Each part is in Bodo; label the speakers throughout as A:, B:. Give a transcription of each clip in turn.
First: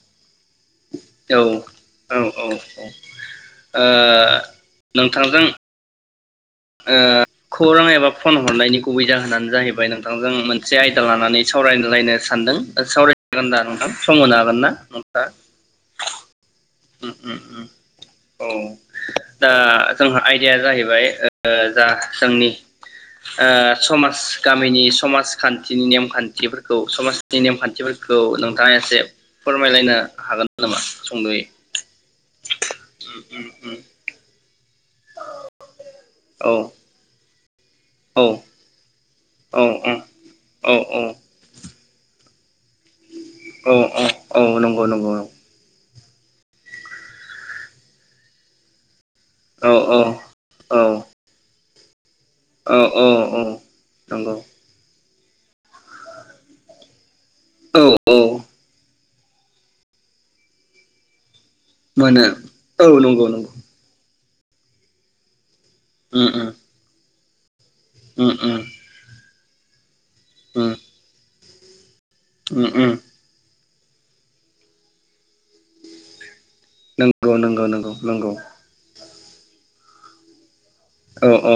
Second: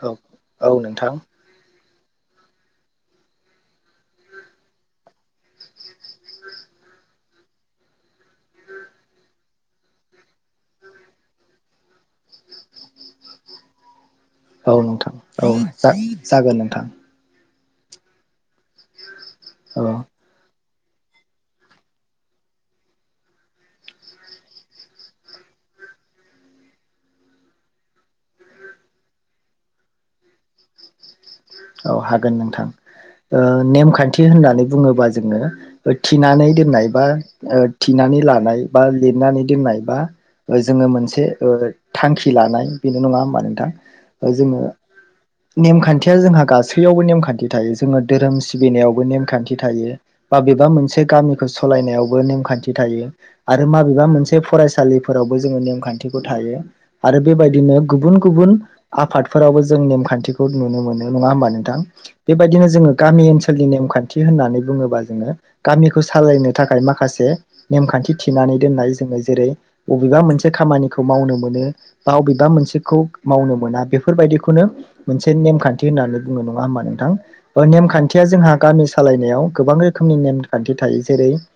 A: औ औ नोंथां
B: औ औ। औ औ ओ नोंथांजों ओ खौरां एबा फन हरनायनि गुबै जाहोनानो जाहैबाय नोंथांजों मोनसे आयदा लानानै सावरायलायनो सानदों सावरायजागोन दा नोंथां? सम होनो हागोन ना
A: औ नोंथां
B: नोंथाङा
A: औ जा-जागोन नोंथां। थां।
B: उम उम उम औ दा
A: औ
B: जोंहा आयदाया जाहै बाय ओ जा जोंनि ओ समाज गामिनि समाजखान्थिनि नेमखान्थिफोरखौ समाजनि नेमखान्थिफोरखौ नोंथाङा एसे फोरमायलायनो हागोन नामा सुंद'यै?
A: ओ हागोन नोंथां ओ
B: उम
A: नेमखान्थि होननानै बुङो बाजोंनो बै थिनानै
B: औ
A: दोननाय बा ओद थिनानै
B: औ
A: लानाय बा लिरनानै
B: औ
A: दोननाय बा
B: औ
A: जोङो
B: औ
A: मोनसे ओ थांखि खिलानाय बेनो नङा होमबा नोंथां?
B: औ
A: ओ
B: औ
A: जोङो
B: नंगौ नंगौ औ
A: नेमखान्थि जोंहाब गासैयावबो नेमखान्थि थायो जोङो धोरोम सिबिनायावबो नेम खान्थि थायो
B: औ
A: बाबेबा
B: औ
A: मोनसे गामिखौ स सलायनायाव ओं नेमखान्थि
B: औ औ
A: थायो, आरो माबेबा
B: नंगौ
A: मोनसे फरायसालि फोरावबो जोङो नेमखान्थिखौ थायो। आरो बेबायदिनो
B: औ
A: गुबुन
B: औ
A: गुबुन आफादफोरावबो जों नेमखान्थिखौ नुनो मोनो। नङा होमबानों?
B: मोनो
A: बेबायदिनो
B: औ
A: जोङो
B: नंगौ
A: गामि
B: नंगौ
A: ओनसोलनि नेमखान्थि थि होननानै बुङोबा जोङो। गामिखौ
B: उम उम
A: सालायनो थाखाय माखासे नेमखान्थि
B: उम
A: थिनानै
B: उम
A: दोननाय जोङो जेरै बबेबा मोनसे
B: उम
A: खामानिखौ मावनो मोनो। [inaudible] बावबेबा
B: उम उम
A: मोनसेखौ मावनो मोना। बेफोरबायदिखौनो मोनसे नेमखान्थि थिनानै नंआ होनबा नों थां।
B: नंगौ
A: ओ
B: नंगौ नंगौ
A: नेमखानथिआ
B: नंगौ
A: जोंहा गामि सालायनायाव गोबां रोखोमनि नेम खान्थि थायो जेरै।
B: औ औ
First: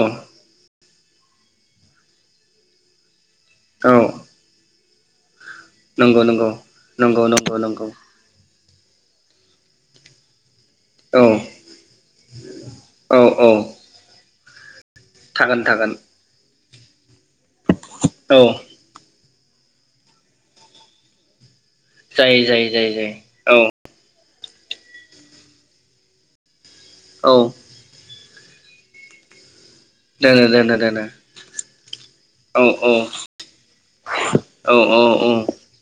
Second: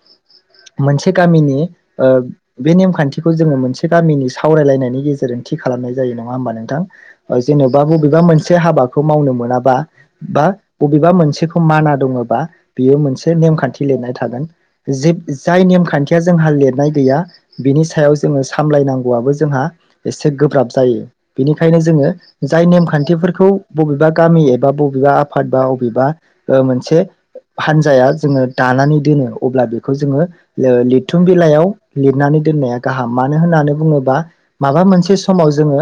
A: मोनसे गामिनि ओ बे नेमखान्थि खौ जोङो मोनसे
B: औ
A: गामिनि सावरायलायनायनि गेजेरजों थि खालामनाय जायो
B: नंगौ
A: नङा
B: नंगौ
A: होमबा नोंथां?
B: नंगौ नंगौ
A: जेन'बा
B: नंगौ
A: बबेबा मोनसे ए हाबा खौ मावनो मोनाबा बा बा बबेबा
B: औ
A: मोनसेखौ माना दङबा बियो
B: औ
A: मोनसे
B: औ
A: नेमखान्थि लिरनाय थागोन। जिब
B: थागोन
A: जाय
B: थागोन
A: नेमखान्थिया जोंहा लिर नाय गैया बिनि सायाव
B: औ
A: जोङो सामलायनांगौआबो जोंहा एसे गोब्राब जायो बिनि बखायनो जोङो
B: जायो
A: जाय
B: जायो जायो
A: नेमखान्थिफोरखौ
B: जायो औ
A: बबेबा गामि एबा बबेबा आफाद बा बबेबा ओ मोनसे मोनसे
B: औ
A: हानजाया जोङो दानानै दोनो अब्ला बे खौ जोङो
B: दोनो दोनो दोनो
A: लिरथुम बिलाइयाव लिरनानै
B: औ
A: दोननाया गाहाम,
B: औ
A: मानो होननानै बुङोबा?
B: औ
A: माबा मोनसे
B: औ औ
A: समाव जोङो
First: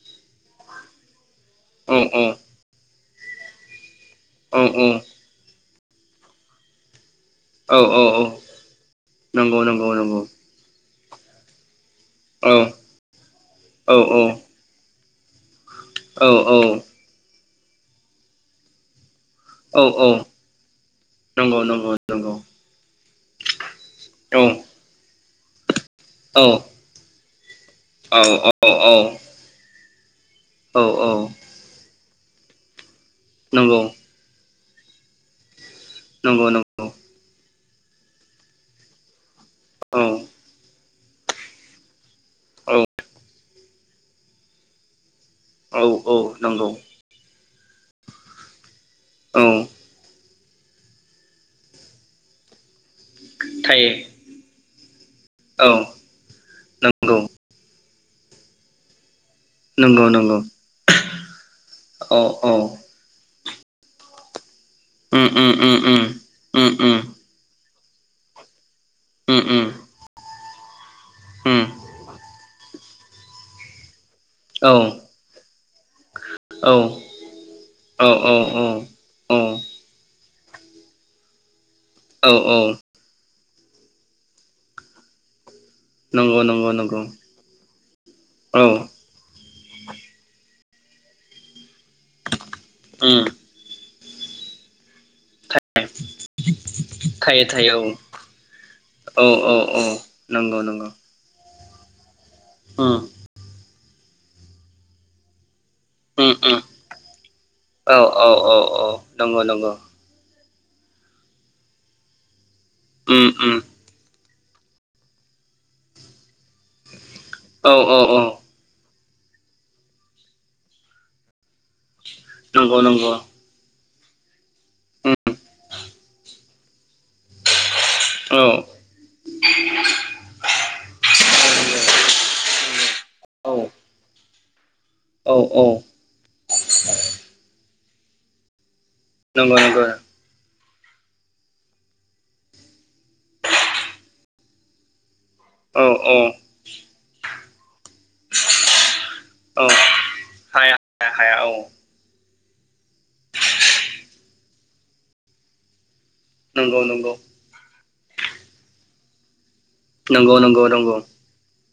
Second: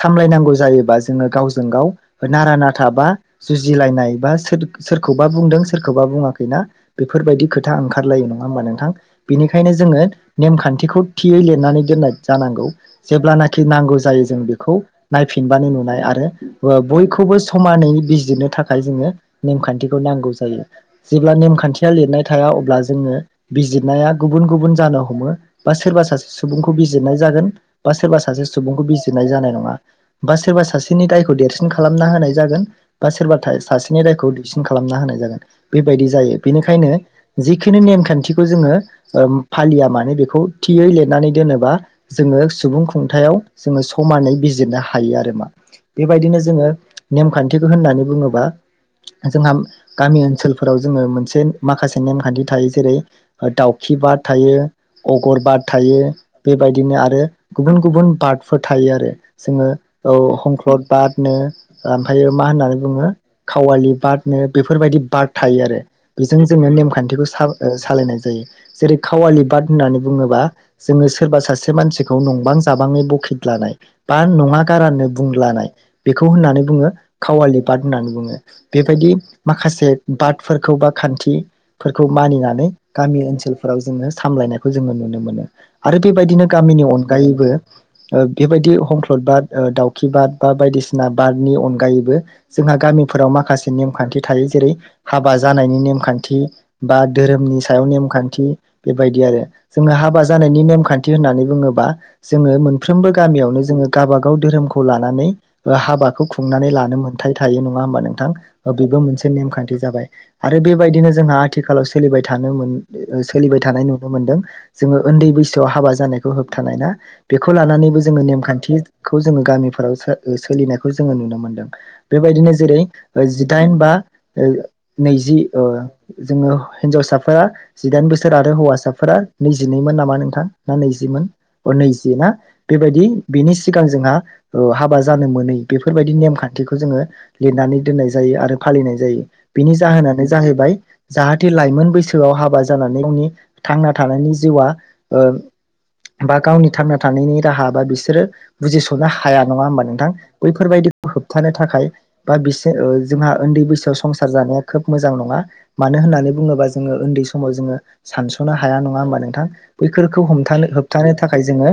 A: सामलायनांगौ। जायोबा जोङो गावसो जों गाव नारा नाथाबा जुजि लायनाय बा सोर
B: औ
A: सोरखौबा बुंदों सो सोरखौबा बुङाखै ना? बेफोरबायदि खोथा
B: औ औ
A: ओंखारलायो नङा होमबा नोंथां
B: नंगौ
A: बेनिखायनो
B: नंगौ
A: जोङो
B: नंगौ
A: नेमखान्थिखौ थियै लिरनानै दोननाय
B: औ
A: जानांगौ जेब्लानाखि नांगौ जायो जों बेखौ नायफिनबानो नुनाय
B: औ
A: आरो बय बो समानै बिजिरनो थाखाय जोङो
B: औ
A: नेमखान्थिखौ
B: औ
A: नांगौ जायो जेब्ला
B: नंगौ
A: नेमखान्थिया
B: नंगौ
A: लिरनाय
B: नंगौ
A: थाया अब्ला जोङो बिजित नाया
B: औ
A: गुबुन गुबुन जानो हमो। बा सोरबा सासे
B: औ
A: सुबुंखौ बिजिरनाय जागोन। बा सोरबा सासे
B: औ औ
A: सुबुंखौ बिजिरनाय जानाय नङा। बा सोरबा
B: औ
A: सासेनि दायखौ देरसिन खालाम खालामना होनाय जागोन। बा सोरबा थाय
B: नंगौ
A: सासेनि दायखौ फिन खालामना होनाय जागोन। बेबायदि जायो
B: नंगौ नंगौ
A: बेनिखायनो जिखिनि नेमखान्थिखौ जोङो ओम फालिया
B: औ
A: मानो बेखौ थियै ले नानै दोनोबा जोङो
B: औ
A: सुबुं खुंथायाव जोङो समानै बिजिरनो हायो आरो
B: औ औ
A: बेबायदिनो
B: नंगौ
A: जोङो नेमखान्थिखौ होननानै बुङोबा
B: औ
A: जोंहा गामि ओनसोलफोराव जोङो मोनसे माखासे नेमखान्थि थायो जेरै दाउखि
B: थायो
A: बाद थायो अगरबाद
B: औ
A: थायो बेबायदिनो
B: नंगौ
A: आरो गुबुन गु गुबुन बादफोर थायो आरो जोङो
B: नंगौ
A: औ
B: नंगौ
A: हंख्लद बादनो
B: औ
A: ओमफायो मा
B: औ
A: होननानै बुङो खावालि बारनो बेफोरबायदि
B: उम
A: बार्द
B: उम
A: थायो
B: उम
A: आरो
B: उम
A: बेजों
B: उम
A: जोङो
B: उम
A: नेमखान्थिखौ सा सालायनाय जायो। जेरै
B: उम
A: खावालि
B: उम
A: बाद होननानै बुङोबा जोङो सोरबा
B: उम
A: सासे मानसिखौ नंबां जाबांङै बखिद लानाय बा नङा
B: औ
A: गारानो बुंलानाय बेखौ होननानै
B: औ
A: बुड़ो खावालि बाद
B: औ
A: होननानै बुङो बेबायदि
B: औ
A: माखसे बाद फोरखौ बा खान्थि फोरखौ
B: औ औ
A: मानिनानै गामि ओनसोल फोराव जोङो सामलायनायखौ जोङो नुनो मोनो। आरो
B: नंगौ
A: बेबायदिनो
B: नंगौ
A: गामिनि
B: नंगौ
A: अनगायैबो
B: औ
A: बेबायदि हंख्लद बाद दाउखि बाद बा बायदिसिना सिना बाद नि अन गायैबो जोंहा
B: उम
A: गामिफोराव माखासे नेम खान्थि थायो जेरै हाबा जानायनि नेमखान्थि बा
B: थायो
A: धोरोमनि
B: थायो औ
A: सायाव नेमखान्थि बेबायदि
B: औ
A: आरो
B: औ
A: जोङो हाबा
B: नंगौ
A: जानायनि
B: नंगौ
A: नेमखान्थि होननानै बुङो बा जोङो
B: उम
A: मोनफ्रोमबो गामियावनो जोङो गावबागाव धोरोमखौ लानानै हाब
B: उम
A: खुंनानै लानो मोनथाय थायो नङा
B: औ
A: होमबा
B: औ
A: नोंथां बेबो
B: औ
A: मोनसे
B: नंगौ नंगौ
A: नेमखान्थि जाबाय। आरो बेबायदिनो जोंहा आथिखालाव सोलिबाय थानो नुनो मोन
B: उम उम
A: सोलिबाय थानाय नुनो मोन्दों जोङो उन्दै बैसोआव हाबा जानायखौ खौ होबथानाय ना बेखौ
B: औ
A: लानानैबो
B: औ
A: जोङो नेमखान्थि खौ जोङो गामिफोराव सोलिनायखौ जोङो नुनो मोनदों बेबायदिनो
B: नंगौ
A: जेरै
B: नंगौ
A: जिदाइन बा ए [unintelligible]
B: उम
A: नैजि ओ जोङो हिन्जावसाफोरा जिदाइन बोसोर
B: औ
A: आरो हौवासाफोरा नैजिनैमोन नामा नोंथां ना नैजिमोन नैजि ना बेबायदि बिनि सिगां जोंहा ओ हाबा
B: औ औ।
A: नेम खान्थिखौ जोङो लिरनानै दोननाय जायो आरो फालिनाय जायो
B: नंगौ
A: बिनि
B: नंगौ
A: जाहोनानो जाहैबाय जाहाथे लाइमोन बैसोआव हाबा जानानैनि गावनि थांना थानायनि जिउआ ओ
B: औ औ
A: बा गावनि थांना थानायनि राहा बा बिसोरो बुजिस'नो हाया नङा
B: औ
A: हबा नोंथां।
B: हाया
A: बेफोरबायदिखौ
B: हाया हाया
A: होबथानो
B: औ
A: थाखाय बा बिसोर जोंहा उन्दै बैसोआव संसार जानाया खोब मोजां नङा मानो होनना होननानै बुङोबा
B: नंगौ
A: जोङो
B: नंगौ
A: उन्दै समाव जोङो सानस'नो हाया नङा होमबा नोंथां। बैखौ
B: नंगौ नंगौ
A: हमथानो
B: नंगौ
A: होबथानो थाखाय जोङो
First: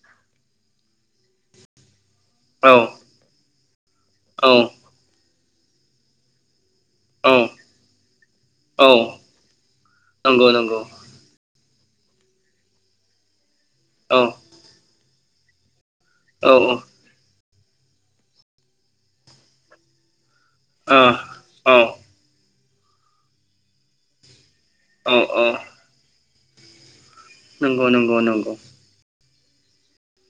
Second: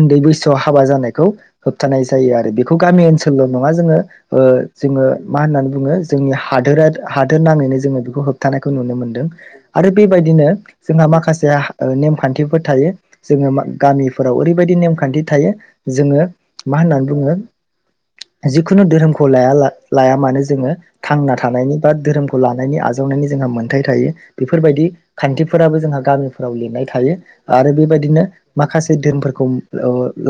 A: उन्दै बैसोआव हाबा जानायखौ होबथानाय जायो आरो
B: औ
A: बेखौ। गामि ओनसोलल' नङा जोङो ओ
B: औ
A: जोङो मा होननानै बुङो जोंनि हादोरारि हादोर
B: औ
A: नाङैनो जोङो बेखौ होबथानायखौ
B: औ
A: नुनो मोनदों आरो
B: नंगौ
A: बेबायदिनो
B: नंगौ
A: जोंहा माखासे नेमखान्थिफोर थायो जोङो
B: औ
A: गामिफोराव ओरैबायदि नेमखान्थि थायो। जोङो
B: औ ओ
A: मा होननानै बुङो जिखुनु धोरोमखौ लाया लायामानो जोङो
B: औ
A: थांना
B: औ
A: थानायनि बा धोरोमखौ लानानै नायनि आजावनायनि जोंहा मोन्थाय थायो। बेफोरबायदि
B: औ
A: खान्थिफोराबो जोंहा गामि फोराव लिरनाय थायो। आरो
B: नंगौ नंगौ
A: बेबायदिनो
B: नंगौ
A: माखासे धोरोमफोरखौ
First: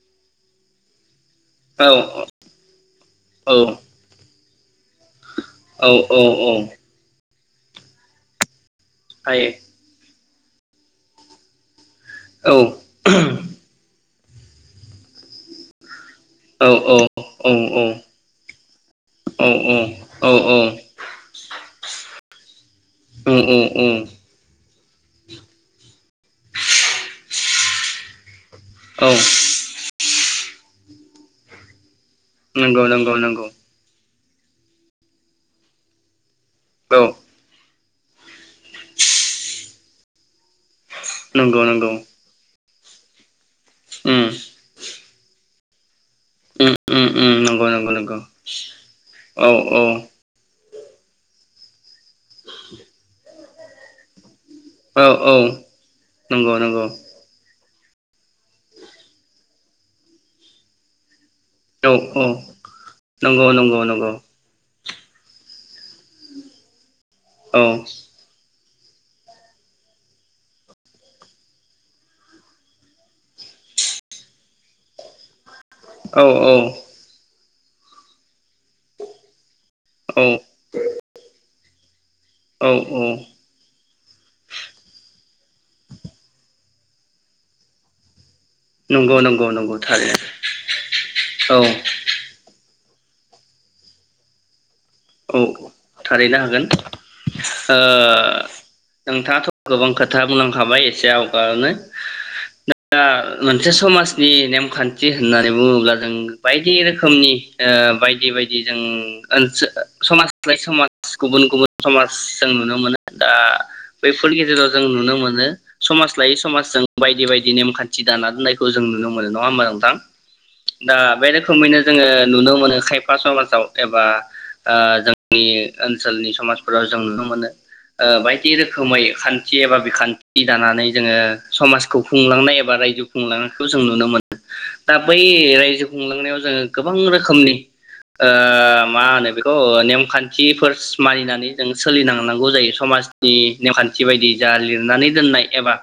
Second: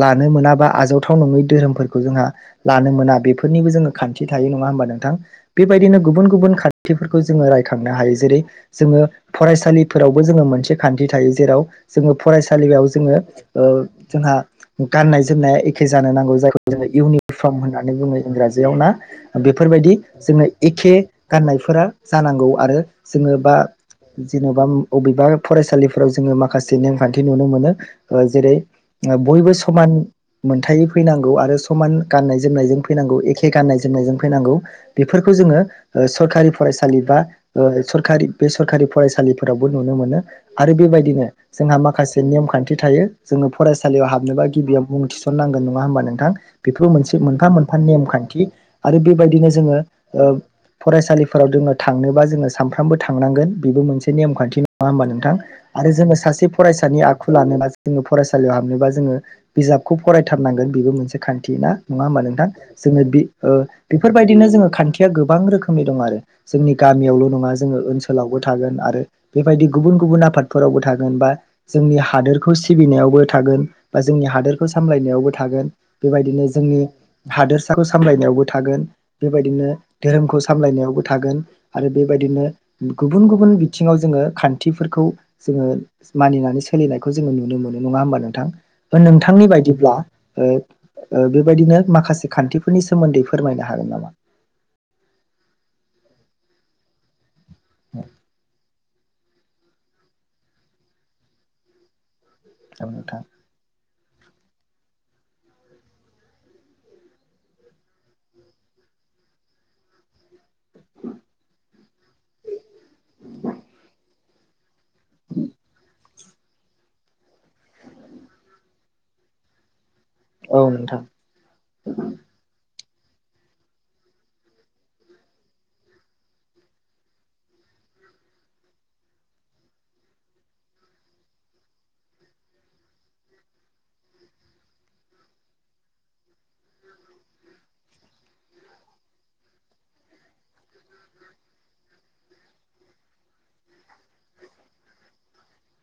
A: लानो मोनाबा आजावथाव नङै दो।
B: औ
A: जोंहा लानो मोना
B: औ
A: बेफोरनिबो जोङो खान्थि। थायो नङा होनबा नोंथां? बेबायदिनो
B: औ
A: गुबुन
B: औ
A: गुबुन खाथिफोरखौ जोङो रायखांनो हायो जेरै जोङो
B: हायो
A: फरायसालिफोराव जोङो मोनसे खान्थि थायो जेराव जोङो
B: औ
A: फरायसालियाव जोङो ओ जोंहा गाननाय जोमनाया एखे जानो नांगौ जाय
B: औ
A: जोङो
B: औ
A: इउनिफर्म होननानै बुङो इंराजियाव ना
B: औ
A: बेफोरबायदि
B: औ
A: जोङो एखे गाननायफोरा जानांगौ आरो जोङो बा जेनबा बबेबा फरायसालिफोर फोराव जोङो माखासे नेमखान्थि नुनो मोनो जेरै
B: औ
A: बयबो समान मोनथायै फैनांगौ आरो समानै गाननाय जोमनायजों
B: नंगौ नंगौ
A: फैनांगौ
B: नंगौ
A: एखे गाननाय जोमनायजों फैनांगौ बेफोरखौ जोङो
B: औ
A: फरायसालि बा सरखारि बे सरकारि फरायसालिफोरावबो नुनो मोनो आरो बेबायदि
B: नंगौ
A: जोंहा
B: नंगौ
A: माखसे नेम खान्थि थायो जोङो फरायसालियाव हाबनोबा गिबियाव मुं थिसनांगोन नङा होमबा नोंथां बेफोर मोनसे मोनफा
B: नंगौ
A: मोनफा
B: नंगौ नंगौ
A: नेमखान्थि आरो
B: औ
A: बेबायदिनो जोङो
B: औ
A: फरायसालि [inaudible] थांनोबा जोङो सानफ्रामबो थांनांगोन बेबो मोनसे नेमखान्थि नङा होमबा नोंथां आरो जोङो सासे
B: नंगौ नंगौ
A: फरायसानि आखु लानोबा जोङो फरायसालियाव हाबनोबा जोङो बिजाबखौ फरायथारनांगोन बेबो मोनसे खान्थि [inaudible] नङा हानबा नोंथां जोङो बि ओ
B: नंगौ
A: बेफोरबायदिनो जोंओ खान्थि खिआ गोबां रोखोमनि दं आरो जोंनि गामियावल नङा
B: औ
A: जोङो ओनसोलावबो थागोन आरो बेबायदि गुबुन गुबुन आफादफोरावबो थागोन बा जोंनि हादोरखौ सिबिनायावबो थागोन बा जोंनि हादोरखौ सामलायनायावबो थागोन बेबायदिनो जोंनि
B: औ
A: हादोर फिसाखौ सामलायनायावबो थागोन बेबायदिनो
B: औ
A: धोरोमखौ सामलायनायावबो थागोन आरो बेबायदिनो
B: औ
A: गुबुन गुबुन बिथिङाव जोङो खान्थिफोरखौ जोङो मानिनानै सोलिनायखौ जोङो नुनो मोनो नङा होमबा नोंथां ओ
B: नंगौ
A: नोंथांनि
B: नंगौ नंगौ
A: बायदिब्ला
B: थारैनो
A: ओ ओ
B: औ
A: बेबायदिनो माखासे खान्थि बेफोरनि सोमोन्दै फोरमायनो हागोन नामा?
B: औ थारैनो हागोन। ओ नोंथाङाथ गोबां खोथा बुंलांखाबाय एसे आवगायनो।
A: औ
B: दा
A: नोंथां
B: मोनसे समाज दि नेमखान्थि होननानै बुङोब्ला जों बायदि रोखोमनि ओ बायदि बायदि जों ओनसो समाज लाय समाज गुबुन गुबुन समाज जों नुनो मोनो दा बैफोरनि गेजेराव जों नुनो मोनो समाज समाज लायै समाजजों बायदि बायदि नेमखान्थि दाना दोननायखौ जों नुनो मोनो नङा होमबा नोंथां?
A: औ
B: दा
A: नोंथां
B: बे रोखोमैनो जोङो नुनो मोनो खायफ पास मासाव एबा ओ जोंनि ओनसोलनि समाजफोराव जों नुनो मोनो ओ बायदि रोखोमै खान्थि एबा बिखान्थि दानानै जोङो समाजखौ खुंलांनाय एबा रायजो खुंलांनायखौ जों नुनो मोनो। दा बै रायजो खुंलांनायाव जोङो गोबां रोखोमनि ओ मा होनो बे ओ नेमखान्थिफोर मानिनानै जों सोलिनो गोनां जायो। समाजनि नेमखान्थि बायदियै जा लिरनानै दोन्नाय एबा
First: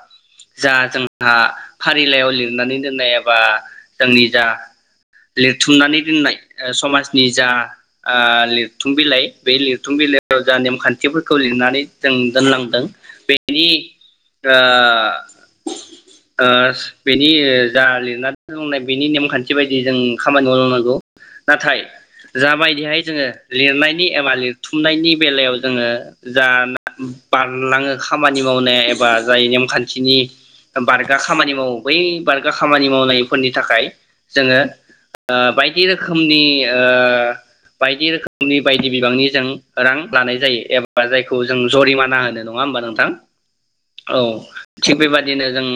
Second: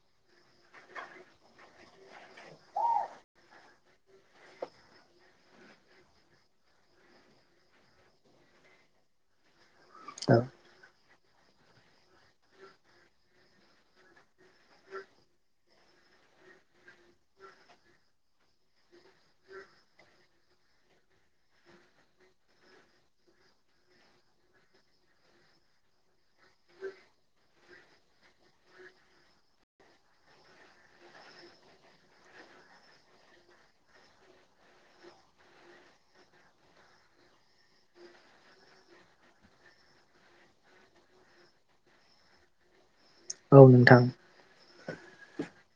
B: जा जोंहा फारिलाइआव लिरनानै दोन्नाय एबा जोंनि जा लिरथुमनानै दोन्नाय समाजनि जा ओ लिरथुम बिलाइ बे लिरथ
A: औ
B: फुंबिलेराव जा नेमखान्थिफोर। खौ लिरनानै जों दोनलांदों बेनि ओ ओ बेनि जा लिरनानै दोनांनाय बेनि नेमखान्थि बायदियै जों खामानि मावलांनांगौ नाथाय जाबायदिहाय जोङो। लिरनायनि एबा लिरथुमनायनि बेलायाव जोङो जा बारलाङो खामानि मावनाया एबा जाय नेमखान्थिनि बारगा खामानि मावो बै बारगा खामानि मावनायफोरनि थाखाय जोंङो ओ बायदि रोखोमनि ओ बायदि रोखोमनि। नि बायदि बिबांनि जों रां लानाय जायो एबा जायखौ जों जरिमाना बुङो नङा होनबा नोंथां?
A: औ नोंथां
B: औ थिग बेबादिनो। जों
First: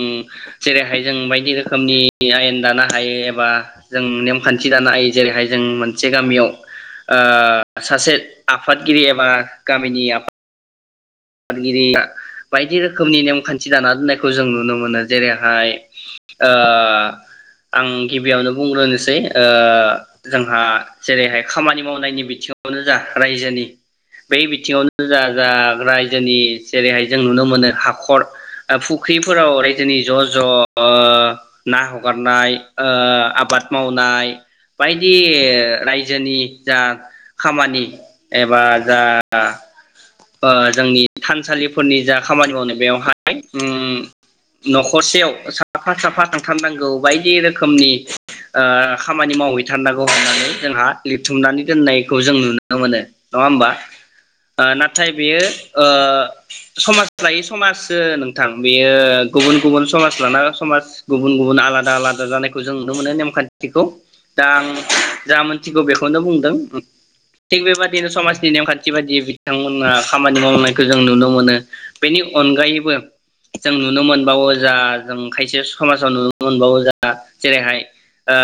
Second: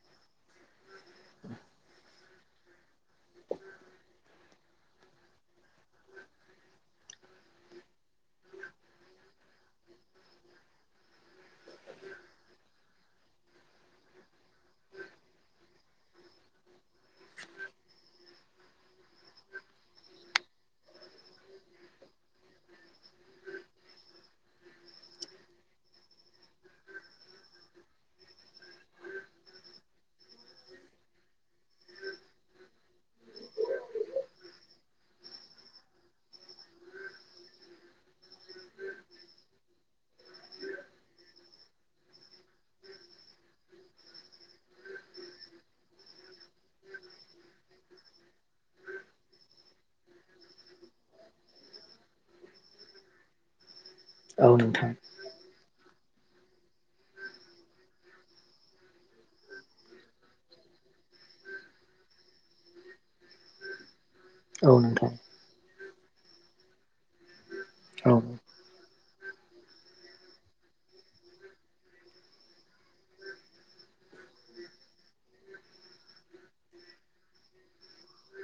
B: जेरैहाय जों बायदि रोखोमनि आयेन दानो हायो एबा जों नेमखान्थि दानो हायो जेरैहाय जों मोनसे गामियाव ओ सासे आफादगिरि एबा गामिनि आफाद। आफादगिरि बायदि रोखोमनि नेमखान्थि दाना दोननायखौ जों नुनो मोनो जेरैहाय ओ आं गिबियावनो बुंग्रोनोसै ओ जोंहा जेरैहाय खामानि मावनायनि बिथिङावनो जा रायजोनि बै बिथिङावनो जा जा राय रायजोनि जेरैहाय जों नुनो मोनो हाखर फुख्रिफोराव रायजोनि ज ज ओ ना हगारनाय ओ आबाद मावनाय बायदि रायजोनि जा खामानि एबा जा ओ जोंनि थानसालिफोरनि जा खामानि मावनो बेवहाय उ नखरसेयाव साफा साफा थांथारनांगौ बायदि रोखोमनि ओ खामानि मावहैथारनांगौ होननानै जोंहा लिरथुमनानै दोननायखौ जों नुनो मोनो। नङा होमबा?
A: औ
B: ओ
A: नोंथां।
B: नाथाय बेयो ओ समाज लायै समाजसो नोंथां बेयो गुबुन गुबुन समाज लाना समाज गुबुन गुबुन आलादा आलादा जानायखौ जों नुनो मोनो नेमखान्थिखौ। दा आं
A: औ नोंथां
B: जामोन थिखौ बेखौनो बुंदों थिग बेबादिनो
A: औ
B: समाजनि नेमखान्थि बायदि बिथांमोन। ना खामानि मावनायखौ जों नुनो मोनो बेनि अनगायैबो जों नुनो मोनबावो जा जों खायसे समाजाव नुनो मोनबावो जा जेरैहाय ओ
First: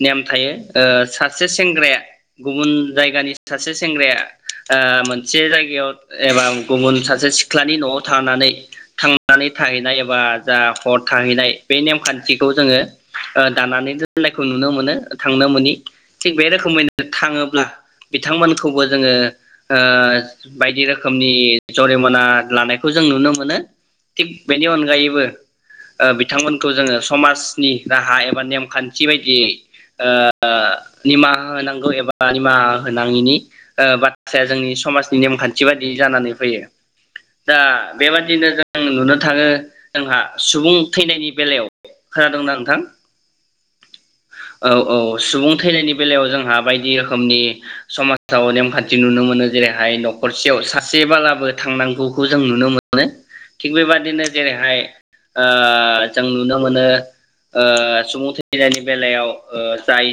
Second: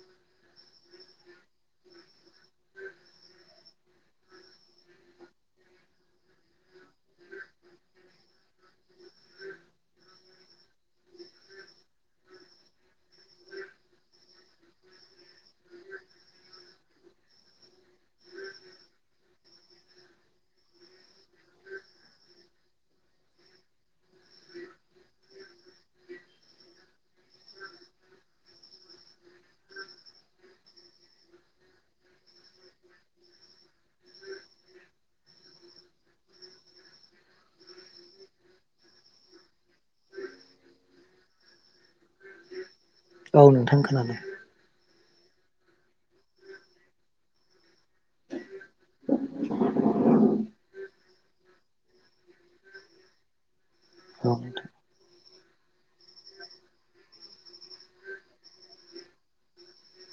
B: नेम थायो ओ सासे सेंग्राया गुबुन जायगानि सासे सेंग्राया ओ मोन मोनसे जायगायाव एबा गुबुन सासे सिख्लानि न'आव थानानै थांनानै थाहैनाय एबा जा हर थाहैनाय बे नेमखान्थिखौ जोङो ओ दानानै दोननायखौ नुनो मोनो थांनो मोनि थिग बे रोखोमैनो थाङोब्ला बिथांमोनखौबो जोङो ओ बायदि रोखोमनि जरिमना लानायखौ जों नुनो मोनो थिग बेनि अनगायैबो ओ बिथांमोनखौ जोङो समाजनि राहा एबा नेमखान्थि बायदियै ओ निमाहा होनोनांगौ एबा निमाहा होनाङिनि बाथ्राया जोंनि समाज। नेमखान्थि बादि जानानै फैयो दा बेबादिनो जों नुनो थाङो जोंहा सुबुं थैनायनि बेलायाव खोनादोंना नोंथां?
A: औ नोंथां खोनादों।
B: औ औ सुबुं थैनायनि बेलायाव जोंहा बायदि रोखोमनि समाजाव नेमखान्थि नुनो मोनो जेरै थाय न'खरसेयाव सासे बालाबो थांनांगौखौ जों नुनो मोनो थिग बेबादिनो
A: औ नोंथां
B: जेरैहाय ओ जों नुनो मोनो ओ सुबुं थैनायनि बेलायाव ओ जाय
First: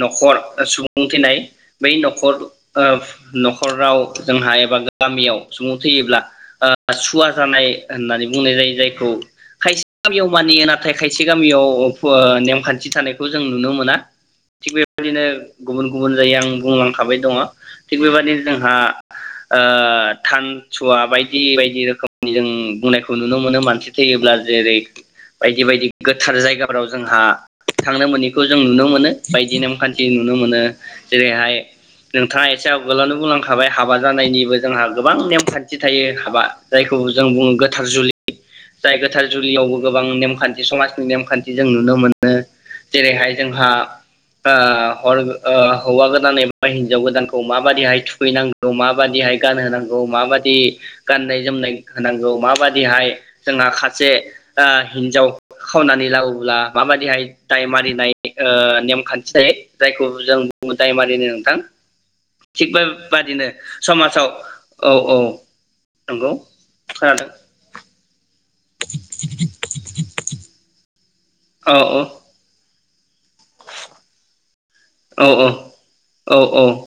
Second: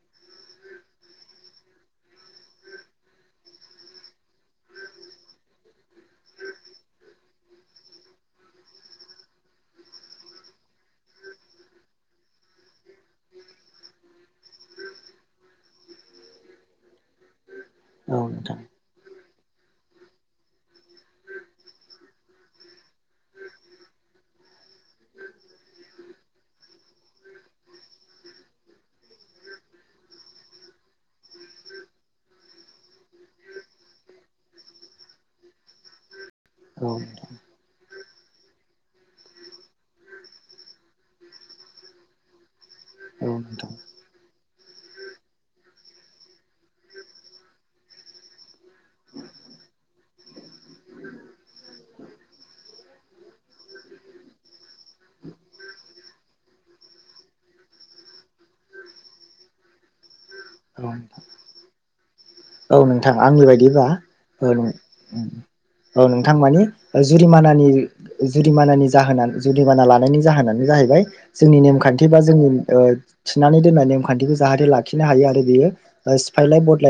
B: न'खर सुबुं थैनाय बै न'खर ओ न'खराव। जोंहा एबा गामियाव सुबुं थैयोब्ला ओ सुवा जानाय होननानै बुंनाय जायो जायखौ खायसे गामियाव मानियो नाथाय खायसे गामियाव नेमखान्थि थानायखौ जों नुनो मोना थिग बेबायदिनो गुबुन गुबुन जाय आं बुंलांखाबाय दङ थिग
A: औ
B: बेबदिनो
A: नोंथां
B: जोंहा। ओ थानसुवा बायदि बायदि रोखोमनि जों बुंनायखौ नुनो मोनो मानसि थैयोब्ला जेरै बायदि बायदि गोथार जायगाफोराव जोंहा थांनो मोनैखौ जों नुनो मोनो बायदि नेमखान्थि नुनो मोनो जेरैहाय नोंथाङा एसे आवगोलावनो बुंलांखाबाय। हाबा जानायनिबो जोंहा गोबां नेमखान्थि थायो हाबा
A: औ
B: जायखौ जों
A: नोंथां
B: बुङो गोथार जुलि जाय गोथार जुलियावबो गोबां नेमखान्थि समाजनि नेमखान्थि जों नुनो मोनो जेरैहाय
A: औ
B: जोंहा
A: नोंथां
B: ओ हौवा गोदान एबा हिनजाव गोदानखौ माबादिहाय थुखैनांगौ। गौ माबाददिहाय गानहोनांगौ माबाददि गाननाय जोमनाय होनांगौ माबाददिहाय जोंहा सासे हिनजाव खावनानै लाबोब्ला माबाददिहाय दाय मारिनाय ओ नेमखान्थि जायो जायखौ जों बुङो दाय
A: औ
B: मारिनो नोंथां।
A: औ नोंथां
B: थिगबाय
A: आंनि बायदिबा औ
B: औ
A: औ
B: नंगौ
A: नोंथां माने
B: खोनादों
A: जुरिमानानि जुरदिमानानि जाहोना जुरदिमाना लानायनि जाहोनानो जाहैबाय जोंनि
B: औ
A: नेमखान्थि बा जोंनि ओ थिनानै दोननाय नेमखान्थिखौ जाहाथे ला खिनो हायो
B: औ
A: आरो बेयो
B: औ
A: ओ
B: औ
A: सिफायलाय
B: औ
A: बदलाइ